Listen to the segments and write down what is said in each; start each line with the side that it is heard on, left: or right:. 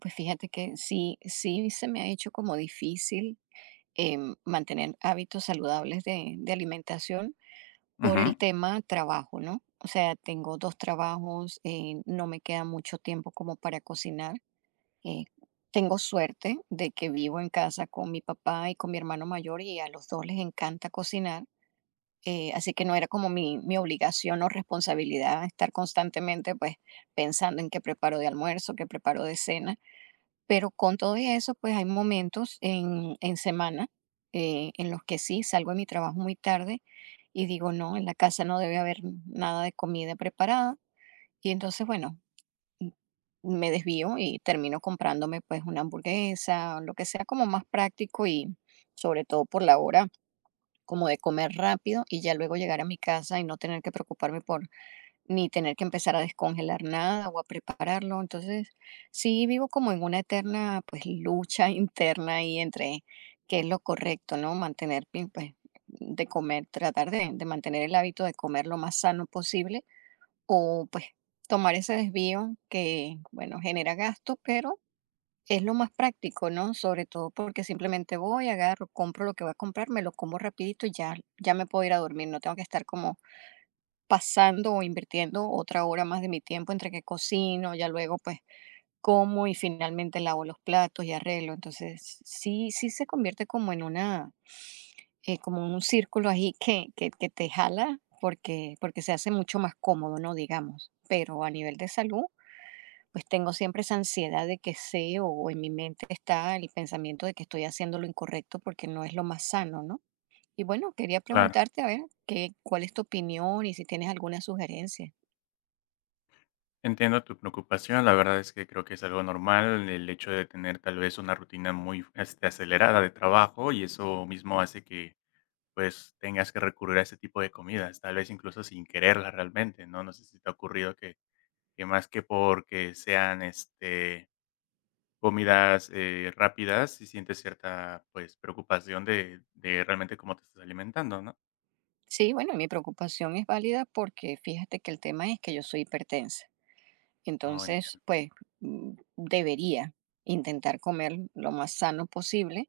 right: Pues fíjate que sí, sí se me ha hecho como difícil mantener hábitos saludables de alimentación por
left: Ujú,
right: el tema trabajo, ¿no? O sea, tengo dos trabajos, no me queda mucho tiempo como para cocinar. eh, Tengo suerte de que vivo en casa con mi papá y con mi hermano mayor y a los dos les encanta cocinar. Así que no era como mi obligación o responsabilidad estar constantemente pues pensando en qué preparo de almuerzo, qué preparo de cena, pero con todo y eso, pues hay momentos en semana en los que sí salgo de mi trabajo muy tarde y digo, no, en la casa no debe haber nada de comida preparada. Y entonces, bueno, m- me desvío y termino comprándome pues una hamburguesa o lo que sea como más práctico y sobre todo por la hora, como de comer rápido y ya luego llegar a mi casa y no tener que preocuparme por ni tener que empezar a descongelar nada o a prepararlo. Entonces, sí vivo como en una eterna, pues, lucha interna ahí entre qué es lo correcto, ¿no? Mantener, pues, de comer, tratar de mantener el hábito de comer lo más sano posible o, pues, tomar ese desvío que, bueno, genera gasto, pero es lo más práctico, ¿no? Sobre todo porque simplemente voy, agarro, compro lo que voy a comprar, me lo como rapidito y ya, ya me puedo ir a dormir, no tengo que estar como pasando o invirtiendo otra hora más de mi tiempo entre que cocino, ya luego pues como y finalmente lavo los platos y arreglo. Entonces, sí, sí se convierte como en una, como en un círculo ahí que te jala porque se hace mucho más cómodo, ¿no? Digamos. Pero a nivel de salud, pues tengo siempre esa ansiedad de que sé o en mi mente está el pensamiento de que estoy haciendo lo incorrecto porque no es lo más sano, ¿no? Y bueno, quería
left: claro,
right: preguntarte, a ver, qué, cuál es tu opinión y si tienes alguna sugerencia.
left: entiendo tu preocupación. La verdad es que creo que es algo normal el hecho de tener tal vez una rutina muy acelerada de trabajo y eso mismo hace que pues tengas que recurrir a este tipo de comidas, tal vez incluso sin quererlas realmente, ¿no? No sé si te ha ocurrido que más que porque sean comidas rápidas, si sientes cierta pues preocupación de realmente cómo te estás alimentando, ¿no?
right: Sí, bueno, y mi preocupación es válida porque fíjate que el tema es que yo soy hipertensa.
left: No
right: Entonces,
left: entiendo.
right: pues debería intentar comer lo más sano posible.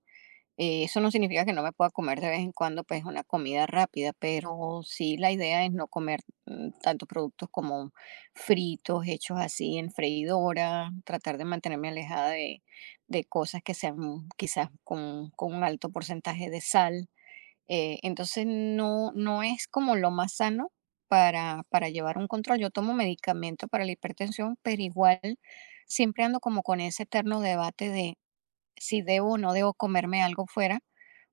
right: Eso no significa que no me pueda comer de vez en cuando, pues una comida rápida, pero sí la idea es no comer tantos productos como fritos, hechos así en freidora, tratar de mantenerme alejada de, cosas que sean quizás con un alto porcentaje de sal entonces no, no es como lo más sano para llevar un control. Yo tomo medicamento para la hipertensión, pero igual siempre ando como con ese eterno debate de si debo o no debo comerme algo fuera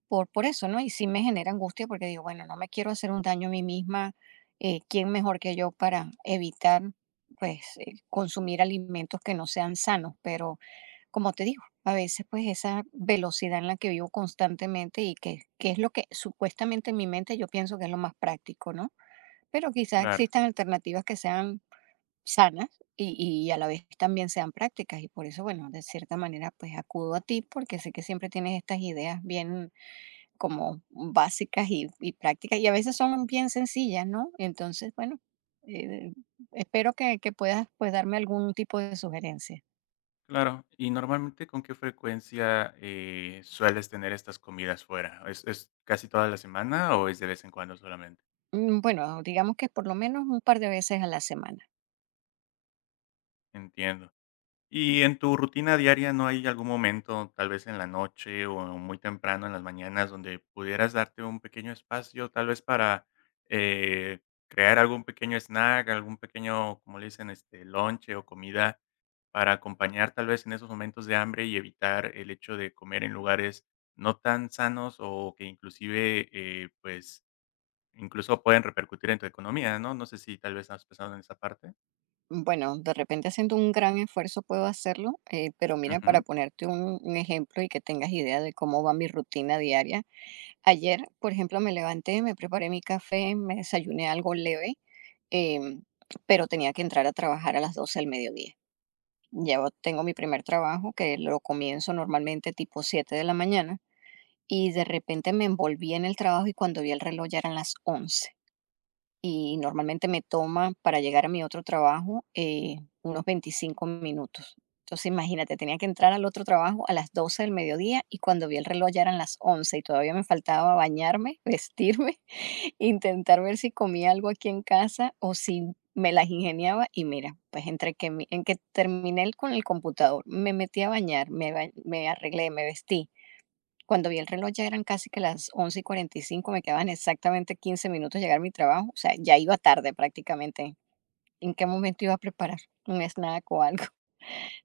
right: por eso, ¿no? Y sí me genera angustia porque digo, bueno, no me quiero hacer un daño a mí misma, ¿quién mejor que yo para evitar, pues, consumir alimentos que no sean sanos? Pero como te digo, a veces pues esa velocidad en la que vivo constantemente y que es lo que supuestamente en mi mente yo pienso que es lo más práctico, ¿no? Pero quizás
left: Claro.
right: existan alternativas que sean sanas y, y a la vez también sean prácticas y por eso, bueno, de cierta manera pues acudo a ti porque sé que siempre tienes estas ideas bien como básicas y prácticas y a veces son bien sencillas, ¿no? Entonces, bueno, eh, espero que puedas pues darme algún tipo de sugerencia.
left: Claro, y normalmente, ¿con qué frecuencia, sueles tener estas comidas fuera? ¿Es casi toda la semana o es de vez en cuando solamente?
right: Mm, bueno, digamos que por lo menos un par de veces a la semana.
left: Entiendo. Y en tu rutina diaria, ¿no hay algún momento, tal vez en la noche o muy temprano en las mañanas, donde pudieras darte un pequeño espacio, tal vez para eh, crear algún pequeño snack, algún pequeño, como le dicen, lonche o comida para acompañar tal vez en esos momentos de hambre y evitar el hecho de comer en lugares no tan sanos o que inclusive, pues, incluso pueden repercutir en tu economía, ¿no? No sé si tal vez has pensado en esa parte.
right: Bueno, de repente haciendo un gran esfuerzo puedo hacerlo, pero mira, para
left: Ujú,
right: ponerte un ejemplo y que tengas idea de cómo va mi rutina diaria, ayer, por ejemplo, me levanté, me preparé mi café, me desayuné algo leve, em, pero tenía que entrar a trabajar a las 12 del mediodía. Ya tengo mi primer trabajo, que lo comienzo normalmente tipo 7 de la mañana, y de repente me envolví en el trabajo y cuando vi el reloj ya eran las 11. Y normalmente me toma para llegar a mi otro trabajo unos 25 minutos. Entonces, imagínate, tenía que entrar al otro trabajo a las 12 del mediodía y cuando vi el reloj ya eran las 11 y todavía me faltaba bañarme, vestirme, intentar ver si comía algo aquí en casa o si me las ingeniaba y mira, pues entre que, en que terminé con el computador, me metí a bañar, me arreglé, me vestí, cuando vi el reloj ya eran casi que las once y cuarenta y cinco. Me quedaban exactamente 15 minutos llegar a mi trabajo, o sea, ya iba tarde prácticamente. ¿En qué momento iba a preparar un snack o algo?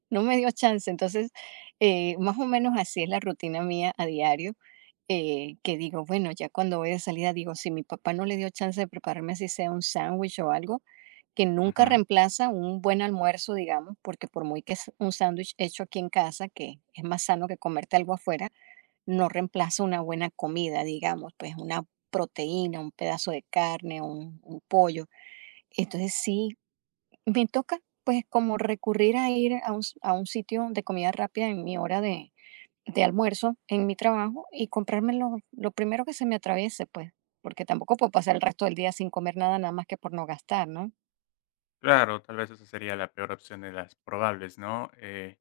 right: No me dio chance. Entonces, más o menos así es la rutina mía a diario, que digo, bueno, ya cuando voy de salida, digo, si mi papá no le dio chance de prepararme así sea un sándwich o algo, que nunca
left: ujú.
right: reemplaza un buen almuerzo, digamos, porque por muy que es un sándwich hecho aquí en casa, que es más sano que comerte algo afuera, no reemplaza una buena comida, digamos, pues una proteína, un pedazo de carne, un pollo. Entonces sí, me toca pues como recurrir a ir a un sitio de comida rápida en mi hora de almuerzo, en mi trabajo, y comprarme lo primero que se me atraviese, pues, porque tampoco puedo pasar el resto del día sin comer nada, nada más que por no gastar, ¿no?
left: Claro, tal vez esa sería la peor opción de las probables, ¿no?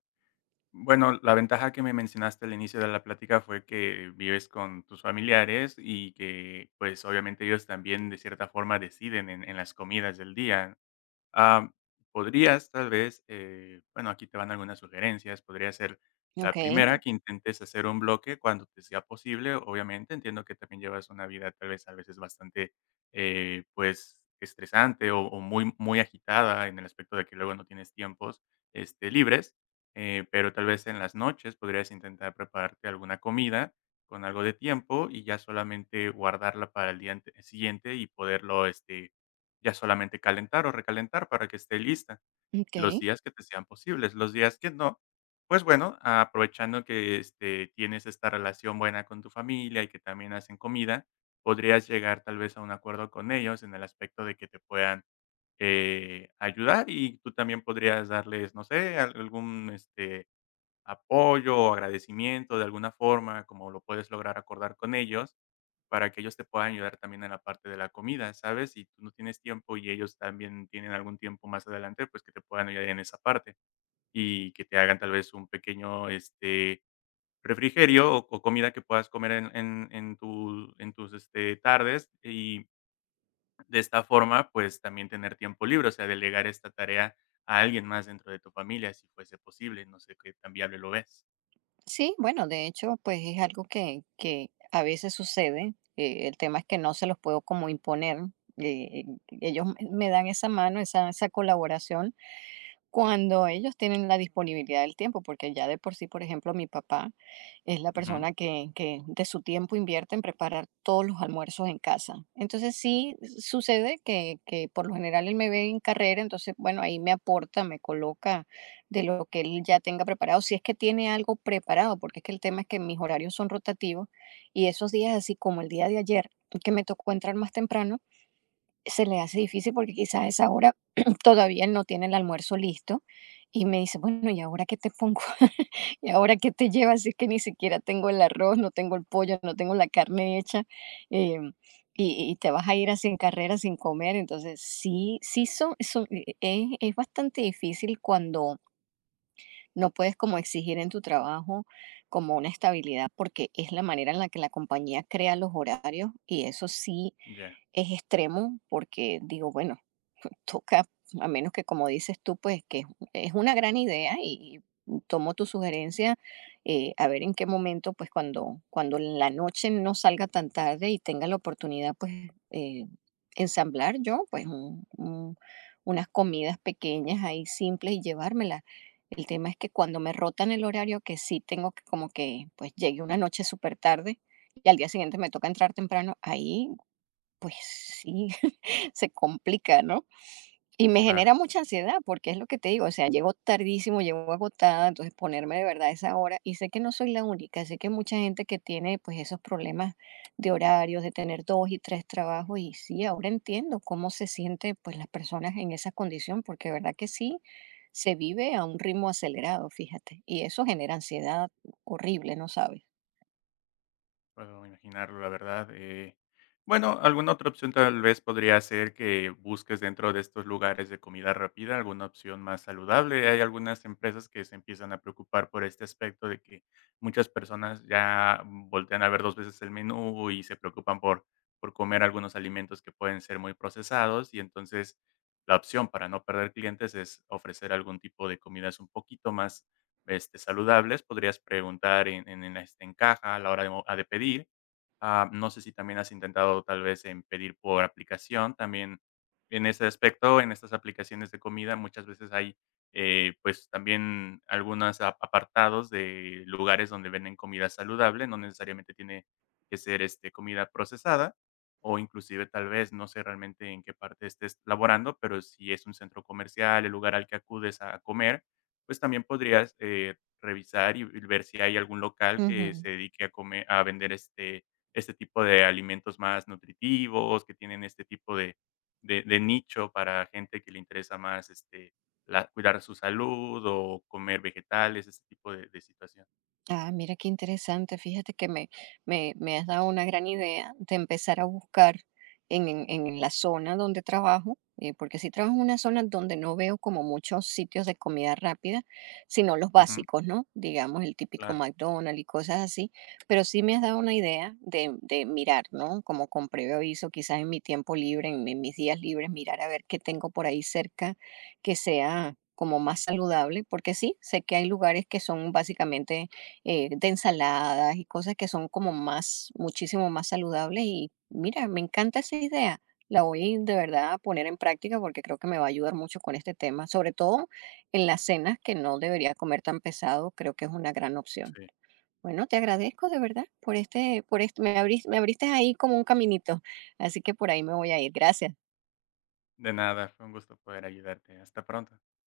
left: Bueno, la ventaja que me mencionaste al inicio de la plática fue que vives con tus familiares y que pues obviamente ellos también de cierta forma deciden en las comidas del día. Am, Podrías tal vez, bueno, aquí te van algunas sugerencias. Podría ser la
right: Ok,
left: primera, que intentes hacer un bloque cuando te sea posible. Obviamente, entiendo que también llevas una vida tal vez a veces bastante, pues, estresante o muy, muy agitada en el aspecto de que luego no tienes tiempos libres, pero tal vez en las noches podrías intentar prepararte alguna comida con algo de tiempo y ya solamente guardarla para el día siguiente y poderlo ya solamente calentar o recalentar para que esté lista
right: ok.
left: los días que te sean posibles. Los días que no, pues bueno, aprovechando que, tienes esta relación buena con tu familia y que también hacen comida, podrías llegar tal vez a un acuerdo con ellos en el aspecto de que te puedan, ayudar y tú también podrías darles, no sé, algún, apoyo o agradecimiento de alguna forma, como lo puedes lograr acordar con ellos, para que ellos te puedan ayudar también en la parte de la comida, ¿sabes? Si tú no tienes tiempo y ellos también tienen algún tiempo más adelante, pues que te puedan ayudar en esa parte y que te hagan tal vez un pequeño refrigerio o comida que puedas comer en en tus tardes y de esta forma, pues también tener tiempo libre, o sea, delegar esta tarea a alguien más dentro de tu familia, si fuese posible, no sé qué tan viable lo ves.
right: Sí, bueno, de hecho, pues es algo que a veces sucede. El tema es que no se los puedo como imponer. eh, Ellos me dan esa mano, esa colaboración, cuando ellos tienen la disponibilidad del tiempo, porque ya de por sí, por ejemplo, mi papá es la
left: Ujú.
right: persona que de su tiempo invierte en preparar todos los almuerzos en casa. Entonces sí sucede que por lo general él me ve en carrera, entonces bueno, ahí me aporta, me coloca de lo que él ya tenga preparado, si es que tiene algo preparado, porque es que el tema es que mis horarios son rotativos y esos días, así como el día de ayer, que me tocó entrar más temprano, se le hace difícil porque quizás a esa hora todavía él no tiene el almuerzo listo y me dice, bueno, ¿y ahora qué te pongo? ¿Y ahora qué te llevas? Si es que ni siquiera tengo el arroz, no tengo el pollo, no tengo la carne hecha em, y te vas a ir así en carrera sin comer. Entonces, sí, sí es bastante difícil cuando no puedes como exigir en tu trabajo como una estabilidad porque es la manera en la que la compañía crea los horarios y eso sí
left: Ya,
right: es extremo porque digo, bueno, toca, a menos que como dices tú, pues que es una gran idea y tomo tu sugerencia, a ver en qué momento, pues cuando la noche no salga tan tarde y tenga la oportunidad, pues eh, ensamblar yo, pues unas comidas pequeñas ahí simples y llevármelas. El tema es que cuando me rotan el horario, que sí tengo que como que, pues llegue una noche súper tarde y al día siguiente me toca entrar temprano, ahí pues sí se complica, ¿no? Y me
left: claro,
right: genera mucha ansiedad, porque es lo que te digo, o sea, llego tardísimo, llego agotada, entonces ponerme de verdad a esa hora, y sé que no soy la única, sé que hay mucha gente que tiene pues esos problemas de horarios, de tener dos y tres trabajos, y sí, ahora entiendo cómo se siente pues las personas en esa condición, porque de verdad que sí, se vive a un ritmo acelerado, fíjate, y eso genera ansiedad horrible, ¿no sabes?
left: puedo imaginarlo, la verdad. Bueno, alguna otra opción tal vez podría ser que busques dentro de estos lugares de comida rápida alguna opción más saludable. Hay algunas empresas que se empiezan a preocupar por este aspecto de que muchas personas ya voltean a ver dos veces el menú y se preocupan por comer algunos alimentos que pueden ser muy procesados y entonces la opción para no perder clientes es ofrecer algún tipo de comidas un poquito más saludables, podrías preguntar en en caja a la hora de mo a de pedir. Ah, no sé si también has intentado tal vez en pedir por aplicación, también en ese aspecto, en estas aplicaciones de comida muchas veces hay, pues también algunos apartados de lugares donde venden comida saludable, no necesariamente tiene que ser comida procesada o inclusive tal vez, no sé realmente en qué parte estés laborando, pero si es un centro comercial, el lugar al que acudes a comer, pues también podrías revisar y ver si hay algún local que
right: Ujú.
left: se dedique a vender este tipo de alimentos más nutritivos, que tienen este tipo de nicho para gente que le interesa más, la cuidar su salud o comer vegetales, este tipo de situación.
right: Ah, mira qué interesante. Fíjate que me has dado una gran idea de empezar a buscar en la zona donde trabajo, porque sí trabajo en una zona donde no veo como muchos sitios de comida rápida, sino los
left: Ujú,
right: básicos, ¿no? Digamos el típico
left: claro,
right: McDonald's y cosas así, pero sí me has dado una idea de mirar, ¿no? Como con previo aviso, quizás en mi tiempo libre, en mis días libres, mirar a ver qué tengo por ahí cerca que sea como más saludable, porque sí, sé que hay lugares que son básicamente de ensaladas y cosas que son como más, muchísimo más saludables. Y mira, me encanta esa idea. La voy de verdad a poner en práctica porque creo que me va a ayudar mucho con este tema, sobre todo en las cenas que no debería comer tan pesado, creo que es una gran opción.
left: sí.
right: Bueno, te agradezco de verdad me abriste ahí como un caminito, así que por ahí me voy a ir. Gracias.
left: De nada, fue un gusto poder ayudarte. Hasta pronto.